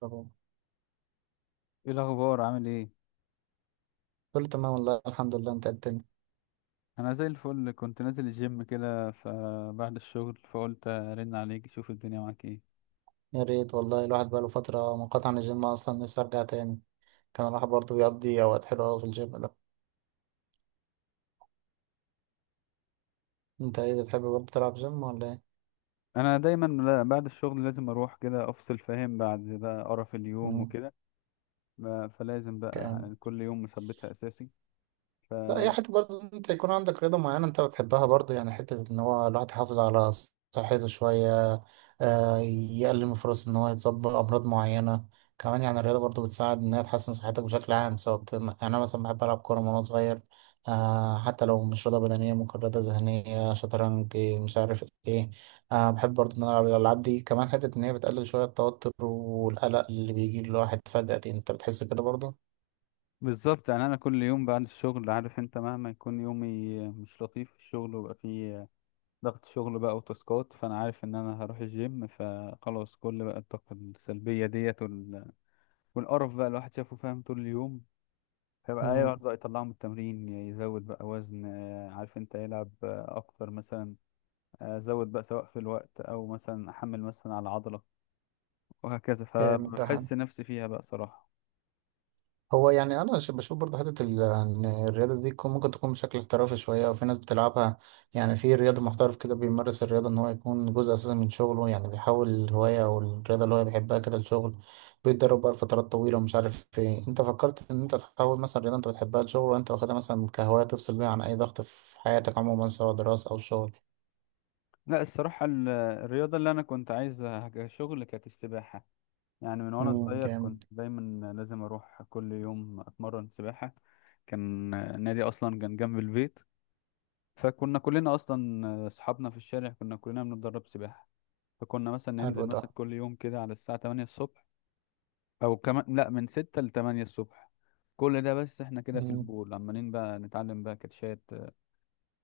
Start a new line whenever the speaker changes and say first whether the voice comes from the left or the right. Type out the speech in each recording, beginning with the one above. right: طبعا،
left: ايه الاخبار عامل ايه؟
right: كله تمام والله، الحمد لله. انت إيه الدنيا؟
left: انا زي الفل كنت نازل الجيم كده، فبعد الشغل فقلت ارن عليك اشوف الدنيا معاك ايه.
right: يا ريت والله. الواحد بقاله فترة منقطع عن الجيم اصلا، نفسي ارجع تاني. كان الواحد برضه بيقضي اوقات حلوة أوي في الجيم ده. انت ايه، بتحب برضه تلعب جيم ولا ايه؟
left: انا دايما بعد الشغل لازم اروح كده افصل، فاهم، بعد بقى قرف اليوم وكده. فلازم بقى
right: امم
left: يعني كل يوم مثبتها اساسي.
right: لا، هي حتة برضه إن انت يكون عندك رياضة معينة انت بتحبها برضه، يعني حتة ان هو الواحد يحافظ على صحته شوية. يقلل من فرص ان هو يتصاب بأمراض معينة. كمان يعني الرياضة برضه بتساعد انها تحسن صحتك بشكل عام، سواء يعني انا مثلا بحب العب كورة من وانا صغير. حتى لو مش رياضة بدنية، ممكن رياضة ذهنية، شطرنج، إيه، مش عارف ايه. بحب برضه ان انا العب الالعاب دي، كمان حتة ان هي بتقلل شوية التوتر والقلق اللي بيجي للواحد فجأة دي. انت بتحس كده برضه؟
left: فبالظبط، يعني انا كل يوم بعد الشغل عارف انت مهما يكون يومي مش لطيف في الشغل ويبقى فيه ضغط شغل بقى وتاسكات، فانا عارف ان انا هروح الجيم، فخلاص كل بقى الطاقة السلبية ديت والقرف بقى الواحد شافه فاهم طول اليوم. فيبقى
right: مم.
left: ايوه يبدأ يطلعه من التمرين، يزود بقى وزن، عارف انت يلعب اكتر مثلا. زود بقى سواء في الوقت او مثلا احمل مثلا على عضلة، وهكذا،
right: جامد ده.
left: فبحس نفسي فيها بقى صراحة.
right: هو يعني انا بشوف برضه حته ان الرياضه دي ممكن تكون بشكل احترافي شويه، وفي ناس بتلعبها يعني في رياضه، محترف كده بيمارس الرياضه ان هو يكون جزء اساسي من شغله، يعني بيحول الهوايه او الرياضه اللي هو بيحبها كده لشغل، بيتدرب بقى لفترات طويله ومش عارف ايه. انت فكرت ان انت تحول مثلا رياضه انت بتحبها لشغل، ولا انت واخدها مثلا كهوايه تفصل بيها عن اي ضغط في حياتك عموما، سواء دراسه او شغل؟
left: لا الصراحة الرياضة اللي انا كنت عايزها كشغل كانت السباحة. يعني من وانا صغير كنت
right: جامد.
left: دايما لازم اروح كل يوم اتمرن سباحة. كان النادي اصلا كان جنب البيت، فكنا كلنا اصلا اصحابنا في الشارع كنا كلنا بنتدرب سباحة. فكنا مثلا ننزل
right: حلو ده.
left: مثلا كل يوم كده على الساعة 8 الصبح، أو كمان لأ من 6 ل 8 الصبح. كل ده بس احنا كده في البول عمالين بقى نتعلم بقى كاتشات.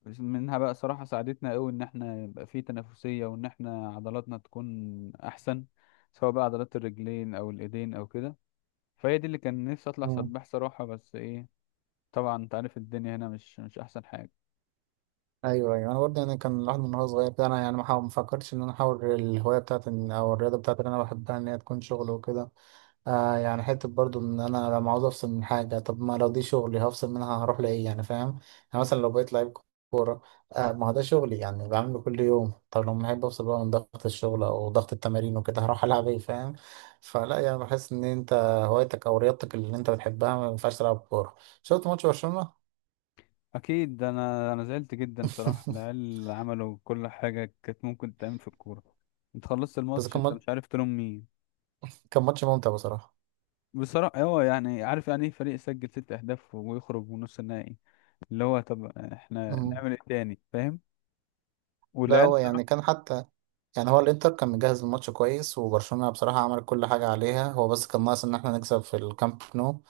left: بس منها بقى صراحة ساعدتنا قوي ان احنا يبقى في تنافسية وان احنا عضلاتنا تكون احسن، سواء بقى عضلات الرجلين او الايدين او كده. فهي دي اللي كان نفسي اطلع
right: امم
left: سباح صراحة، بس ايه، طبعا انت عارف الدنيا هنا مش احسن حاجة.
right: ايوه ايوه، انا برضه يعني كان الواحد من وهو صغير كده، انا يعني ما فكرتش ان انا احاول الهوايه بتاعتي، او الرياضه بتاعتي اللي انا بحبها ان هي تكون شغل وكده. آه يعني حته برضه ان انا لما عاوز افصل من حاجه، طب ما لو دي شغلي، هفصل منها هروح لايه يعني، فاهم؟ يعني مثلا لو بقيت لعيب كوره، آه ما هو ده شغلي يعني، بعمله كل يوم. طب لما احب افصل بقى من ضغط الشغل او ضغط التمارين وكده، هروح العب ايه، فاهم؟ فلا يعني، بحس ان انت هوايتك او رياضتك اللي انت بتحبها ما ينفعش تلعب كوره. شفت ماتش برشلونه؟
left: اكيد انا زعلت جدا صراحه، العيال عملوا كل حاجه كانت ممكن تعمل في الكوره. انت خلصت
right: بس
left: الماتش
right: كان
left: انت
right: ماتش-
left: مش عارف تلوم مين.
right: كان ماتش ممتع بصراحه.
left: بصراحه هو يعني عارف يعني ايه فريق يسجل ست اهداف ويخرج من نص النهائي؟ اللي هو طب احنا
right: مم.
left: نعمل ايه تاني، فاهم.
right: لا
left: والعيال
right: هو
left: صراحة-
right: يعني كان حتى يعني، هو الانتر كان مجهز الماتش كويس، وبرشلونة بصراحة عمل كل حاجة عليها هو، بس كان ناقص ان احنا نكسب في الكامب نو.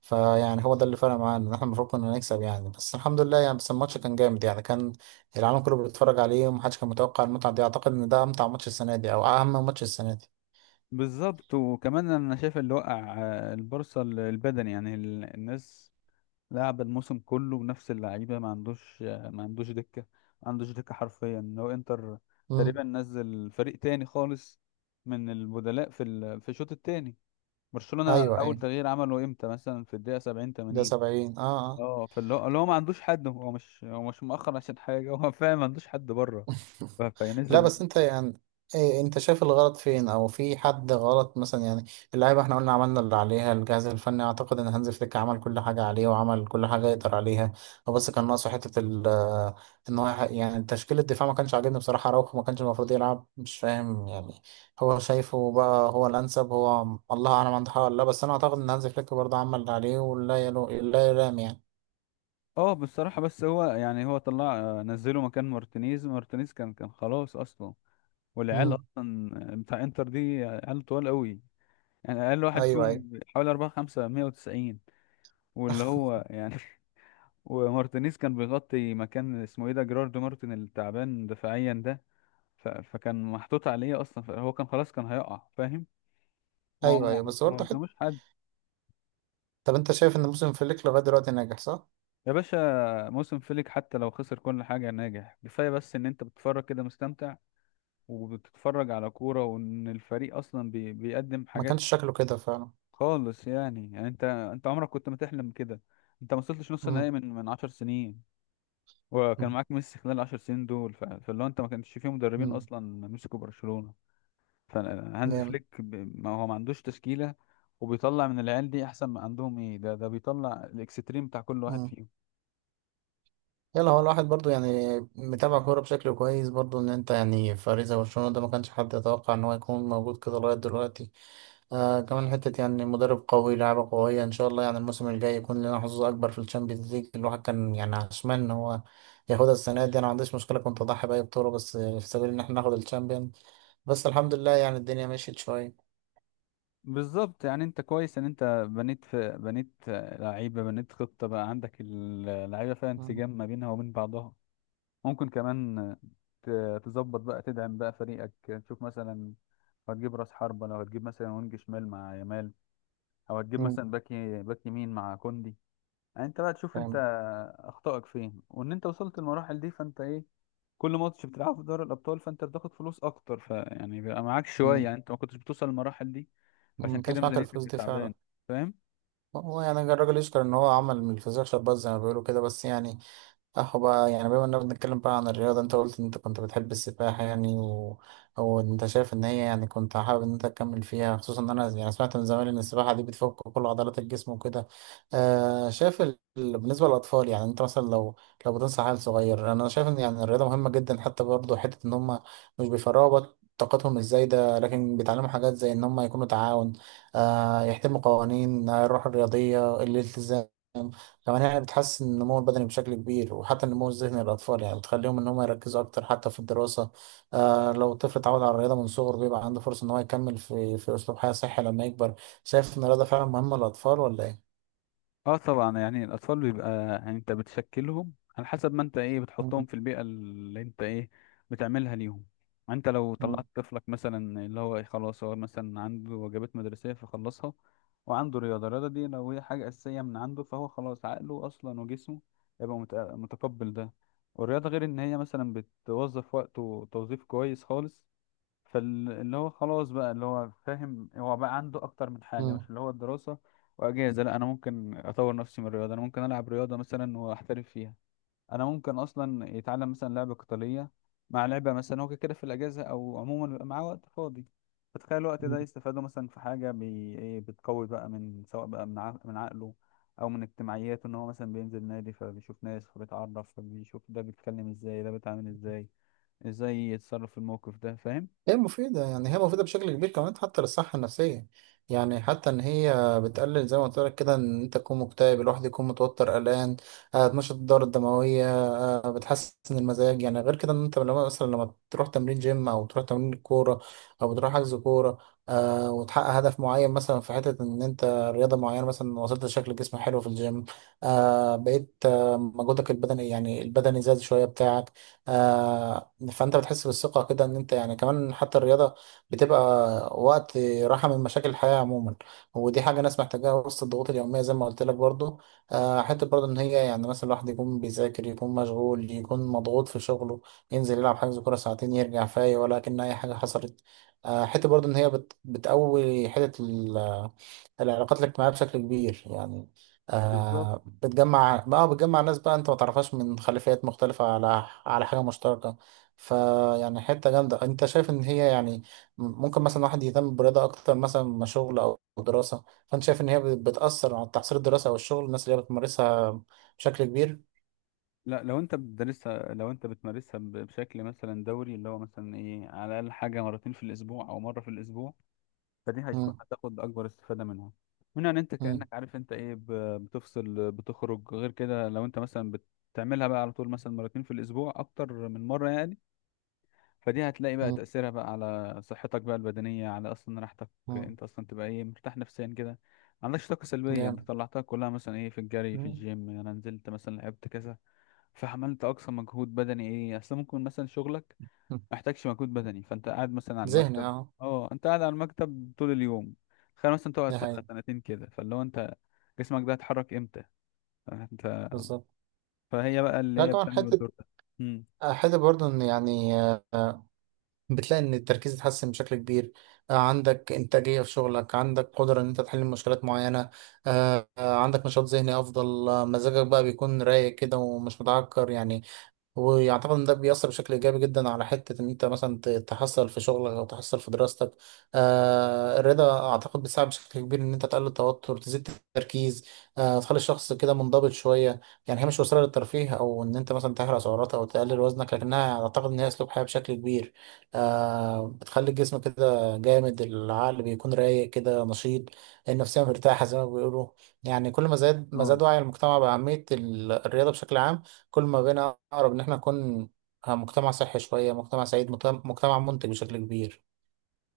right: فيعني هو ده اللي فرق معانا، ان احنا المفروض كنا نكسب يعني. بس الحمد لله يعني. بس الماتش كان جامد يعني، كان العالم كله بيتفرج عليه، ومحدش كان متوقع المتعة دي. اعتقد ان ده امتع ماتش السنة دي، او اهم ماتش السنة دي.
left: بالظبط، وكمان انا شايف اللي وقع، البورصه البدني، يعني الناس لعب الموسم كله بنفس اللعيبه، ما عندوش دكه. ما عندوش دكه حرفيا، هو انتر
right: مم.
left: تقريبا نزل فريق تاني خالص من البدلاء في الشوط التاني. برشلونه
right: ايوه
left: اول
right: ايوه،
left: تغيير عمله امتى، مثلا في الدقيقه 70
right: ده
left: 80.
right: 70، اه. اه.
left: اه، فاللي هو اللي هو ما عندوش حد، هو مش مؤخر عشان حاجه، هو فعلا ما عندوش حد بره.
right: لا
left: فينزل.
right: بس انت يعني، ايه، انت شايف الغلط فين، او في حد غلط مثلا يعني؟ اللعيبه احنا قلنا عملنا اللي عليها، الجهاز الفني اعتقد ان هانز فليك عمل كل حاجه عليه، وعمل كل حاجه يقدر عليها. هو بس كان ناقصه حته ال آه، ان هو يعني تشكيل الدفاع ما كانش عاجبني بصراحه. راوخو ما كانش المفروض يلعب، مش فاهم يعني هو شايفه بقى هو الانسب، هو الله اعلم، عنده حق ولا لا. بس انا اعتقد ان هانز فليك برضه عمل اللي عليه، ولا لا يلام يعني.
left: اه بصراحه، بس هو يعني هو طلع نزله مكان مارتينيز. مارتينيز كان خلاص اصلا، والعيال
right: مم.
left: اصلا بتاع انتر دي عيال طوال قوي، يعني اقل واحد
right: ايوه ايوه.
left: فيهم حوالي أربعة خمسة مية وتسعين. واللي هو يعني ومارتينيز كان بيغطي مكان اسمه ايه ده، جيراردو مارتن التعبان دفاعيا ده. فكان محطوط عليه اصلا، فهو كان خلاص كان هيقع فاهم. هو
right: ايوه ايوه، بس
left: ما
right: برضه،
left: قداموش حد.
right: طب انت شايف ان موسم فليك لغايه دلوقتي ناجح، صح؟
left: يا باشا، موسم فليك حتى لو خسر كل حاجة ناجح كفاية، بس ان انت بتتفرج كده مستمتع، وبتتفرج على كورة وان الفريق اصلا بيقدم
right: ما
left: حاجات
right: كانش شكله كده فعلا.
left: خالص. يعني انت عمرك كنت ما تحلم كده. انت ما وصلتش نص
right: امم
left: النهائي من عشر سنين، وكان معاك ميسي خلال العشر سنين دول. فاللي هو انت ما كانش فيه مدربين
right: امم
left: اصلا مسكوا برشلونة. فهانز
right: جامد.
left: فليك ما هو ما عندوش تشكيلة، وبيطلع من العيال دي احسن ما عندهم، ايه ده بيطلع الاكستريم بتاع كل واحد
right: امم
left: فيهم.
right: يلا، هو الواحد برضو يعني متابع كوره بشكل كويس برضو، ان انت يعني فريق زي برشلونه ده ما كانش حد يتوقع ان هو يكون موجود كده لغايه دلوقتي. آه، كمان حته يعني مدرب قوي، لعبه قويه. ان شاء الله يعني الموسم الجاي يكون لنا حظوظ اكبر في الشامبيونز ليج. الواحد كان يعني عشمان ان هو ياخدها السنه دي. انا ما عنديش مشكله، كنت اضحي باي بطوله بس في سبيل ان احنا ناخد الشامبيونز. بس الحمد لله يعني، الدنيا مشيت شويه.
left: بالظبط، يعني انت كويس ان انت بنيت، في بنيت لعيبة، بنيت خطة بقى، عندك اللعيبة فيها
right: امم
left: انسجام ما بينها وبين بعضها. ممكن كمان تظبط بقى، تدعم بقى فريقك، تشوف مثلا هتجيب راس حربة، لو هتجيب مثلا وينج شمال مع يامال، او هتجيب
right: امم.
left: مثلا باك يمين مع كوندي. يعني انت بقى تشوف انت
right: تمام.
left: اخطائك فين، وان انت وصلت للمراحل دي فانت ايه، كل ماتش بتلعبه في دوري الابطال فانت بتاخد فلوس اكتر، فيعني بيبقى معاك شويه،
right: مم.
left: يعني انت ما كنتش بتوصل للمراحل دي، فعشان
right: ما
left: كده
right: كانش معاك
left: ميزانيتك
right: الفلوس
left: كانت
right: دي فعلا.
left: تعبانه. فاهم.
right: هو يعني الراجل يشكر ان هو عمل من الفسيخ شربات، زي ما بيقولوا كده. بس يعني صح بقى، يعني بما اننا بنتكلم بقى عن الرياضة، انت قلت ان انت كنت بتحب السباحة يعني، او انت شايف ان هي يعني كنت حابب ان انت تكمل فيها، خصوصا ان انا يعني سمعت من زمان ان السباحة دي بتفك كل عضلات الجسم وكده. آه، شايف بالنسبة للاطفال، يعني انت مثلا لو لو بتنصح عيل صغير، انا شايف ان يعني الرياضة مهمة جدا، حتى برضه حتة ان هم مش بيفرغوا طاقتهم الزايدة، لكن بيتعلموا حاجات زي ان هم يكونوا تعاون. آه، يحترموا قوانين، الروح الرياضية، الالتزام. كمان يعني بتحسن النمو البدني بشكل كبير، وحتى النمو الذهني للأطفال، يعني بتخليهم إن هم يركزوا أكتر حتى في الدراسة. آه، لو الطفل اتعود على الرياضة من صغره، بيبقى عنده فرصة إن هو يكمل في في أسلوب حياة صحي لما يكبر. شايف إن الرياضة فعلا مهمة للأطفال، ولا إيه؟
left: اه طبعا، يعني الاطفال بيبقى، يعني انت بتشكلهم على حسب ما انت ايه
right: مم.
left: بتحطهم في البيئه اللي انت ايه بتعملها ليهم. انت لو
right: مم.
left: طلعت طفلك مثلا اللي هو إيه، خلاص، هو مثلا عنده واجبات مدرسيه فخلصها، وعنده رياضه، الرياضه دي لو هي حاجه اساسيه من عنده فهو خلاص عقله اصلا وجسمه هيبقى متقبل ده. والرياضه غير ان هي مثلا بتوظف وقته توظيف كويس خالص، فاللي هو خلاص بقى اللي هو فاهم، هو بقى عنده اكتر من حاجه
right: مم.
left: مش اللي هو الدراسه واجازه. لا، انا ممكن اطور نفسي من الرياضه، انا ممكن العب رياضه مثلا واحترف فيها، انا ممكن اصلا يتعلم مثلا لعبه قتاليه مع لعبه مثلا، هو كده كده في الاجازه او عموما بيبقى معاه وقت فاضي. فتخيل الوقت ده يستفاده مثلا في حاجه إيه، بتقوي بقى من سواء بقى من عقله او من اجتماعياته، ان هو مثلا بينزل نادي فبيشوف ناس فبيتعرف، فبيشوف ده بيتكلم ازاي، ده بيتعامل ازاي، ازاي يتصرف في الموقف ده، فاهم.
right: هي مفيدة يعني، هي مفيدة بشكل كبير، كمان حتى للصحة النفسية يعني. حتى إن هي بتقلل زي ما قلت لك كده، إن أنت تكون مكتئب، الواحد يكون متوتر قلقان. بتنشط الدورة الدموية. بتحسن المزاج يعني. غير كده إن أنت لما مثلا لما تروح تمرين جيم أو تروح تمرين كورة، أو بتروح حجز كورة، وتحقق هدف معين مثلا في حتة إن أنت رياضة معينة، مثلا وصلت لشكل جسم حلو في الجيم. بقيت مجهودك البدني يعني البدني زاد شوية بتاعك. فانت بتحس بالثقه كده ان انت يعني. كمان حتى الرياضه بتبقى وقت راحه من مشاكل الحياه عموما، ودي حاجه ناس محتاجاها وسط الضغوط اليوميه زي ما قلت لك برضو. حته برضو ان هي يعني مثلا الواحد يكون بيذاكر، يكون مشغول، يكون مضغوط في شغله، ينزل يلعب حجز كوره ساعتين، يرجع فايق ولا كأن اي حاجه حصلت. حته برضو ان هي بتقوي حته العلاقات الاجتماعيه بشكل كبير يعني.
left: بالظبط.
right: آه، بتجمع بقى، بتجمع ناس بقى انت ما تعرفهاش من خلفيات مختلفة، على على حاجة مشتركة. فيعني حتة جامدة. انت شايف ان هي يعني ممكن مثلا واحد يهتم بالرياضة اكتر مثلا ما شغل او دراسة، فانت شايف ان هي بتأثر على تحصيل الدراسة او الشغل الناس اللي هي بتمارسها بشكل كبير؟
left: لا لو انت بتدرسها، لو انت بتمارسها بشكل مثلا دوري، اللي هو مثلا ايه على الاقل حاجه مرتين في الاسبوع او مره في الاسبوع، فدي هيكون
right: مم.
left: هتاخد اكبر استفاده منها، ان انت
right: مم.
left: كانك عارف انت ايه، بتفصل بتخرج. غير كده لو انت مثلا بتعملها بقى على طول مثلا مرتين في الاسبوع اكتر من مره يعني، فدي هتلاقي بقى
right: مم.
left: تاثيرها بقى على صحتك بقى البدنيه، على اصلا راحتك.
right: مم.
left: انت اصلا تبقى ايه مرتاح نفسيا كده، ما عندكش طاقه سلبيه، انت
right: جامد.
left: طلعتها كلها مثلا ايه في الجري في
right: مم.
left: الجيم، انا نزلت مثلا لعبت كذا فعملت اقصى مجهود بدني، ايه اصل ممكن مثلا شغلك
right: مم.
left: محتاجش مجهود بدني فانت قاعد مثلا على
right: ذهني،
left: المكتب.
right: اه.
left: اه انت قاعد على المكتب طول اليوم، خلينا مثلا تقعد
right: ده
left: سنه
right: هي.
left: سنتين كده، فاللي هو انت جسمك ده هيتحرك امتى؟ فانت،
right: بالظبط.
left: فهي بقى
right: لا
left: اللي هي
right: كمان
left: بتعمل
right: حتة،
left: الدور ده.
right: حتة برضه ان يعني، آه، بتلاقي ان التركيز اتحسن بشكل كبير. عندك انتاجيه في شغلك، عندك قدره ان انت تحل مشكلات معينه. عندك نشاط ذهني افضل. مزاجك بقى بيكون رايق كده ومش متعكر يعني. ويعتقد ان ده بيأثر بشكل ايجابي جدا على حته ان انت مثلا تحصل في شغلك او تحصل في دراستك. آه، الرضا اعتقد بيساعد بشكل كبير ان انت تقلل التوتر، تزيد التركيز. آه، تخلي الشخص كده منضبط شويه يعني. هي مش وسيله للترفيه او ان انت مثلا تحرق سعرات او تقلل وزنك، لكنها اعتقد ان هي اسلوب حياه بشكل كبير. آه، بتخلي الجسم كده جامد، العقل بيكون رايق كده نشيط، النفسيه مرتاحه زي ما بيقولوا. يعني كل ما زاد، ما
left: امم.
right: زاد وعي المجتمع باهميه الرياضه بشكل عام، كل ما بقينا أقرب إن إحنا نكون مجتمع صحي شوية، مجتمع سعيد، مجتمع منتج بشكل كبير.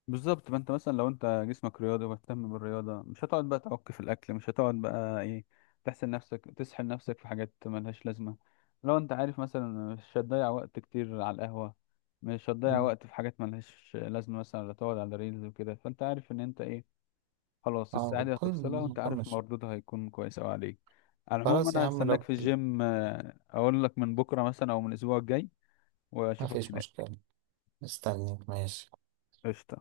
left: بالظبط، ما انت مثلا لو انت جسمك رياضي ومهتم بالرياضة مش هتقعد بقى تعك في الأكل، مش هتقعد بقى ايه تحسن نفسك تسحل نفسك في حاجات ملهاش لازمة. لو انت عارف مثلا مش هتضيع وقت كتير على القهوة، مش هتضيع
right: مم.
left: وقت في حاجات ملهاش لازمة مثلا ولا تقعد على ريلز وكده، فانت عارف ان انت ايه، خلاص،
right: اه،
left: الساعة دي
right: بتكون
left: هتفصلها وانت عارف
right: مطمش.
left: مردودها هيكون كويس اوي عليك. على العموم،
right: خلاص يا
left: انا
right: عم،
left: هستناك
right: لو
left: في الجيم، اقول لك من بكرة مثلا او من الاسبوع الجاي،
right: ما
left: واشوفك
right: فيش
left: هناك.
right: مشكلة. استنيك، ماشي.
left: قشطة.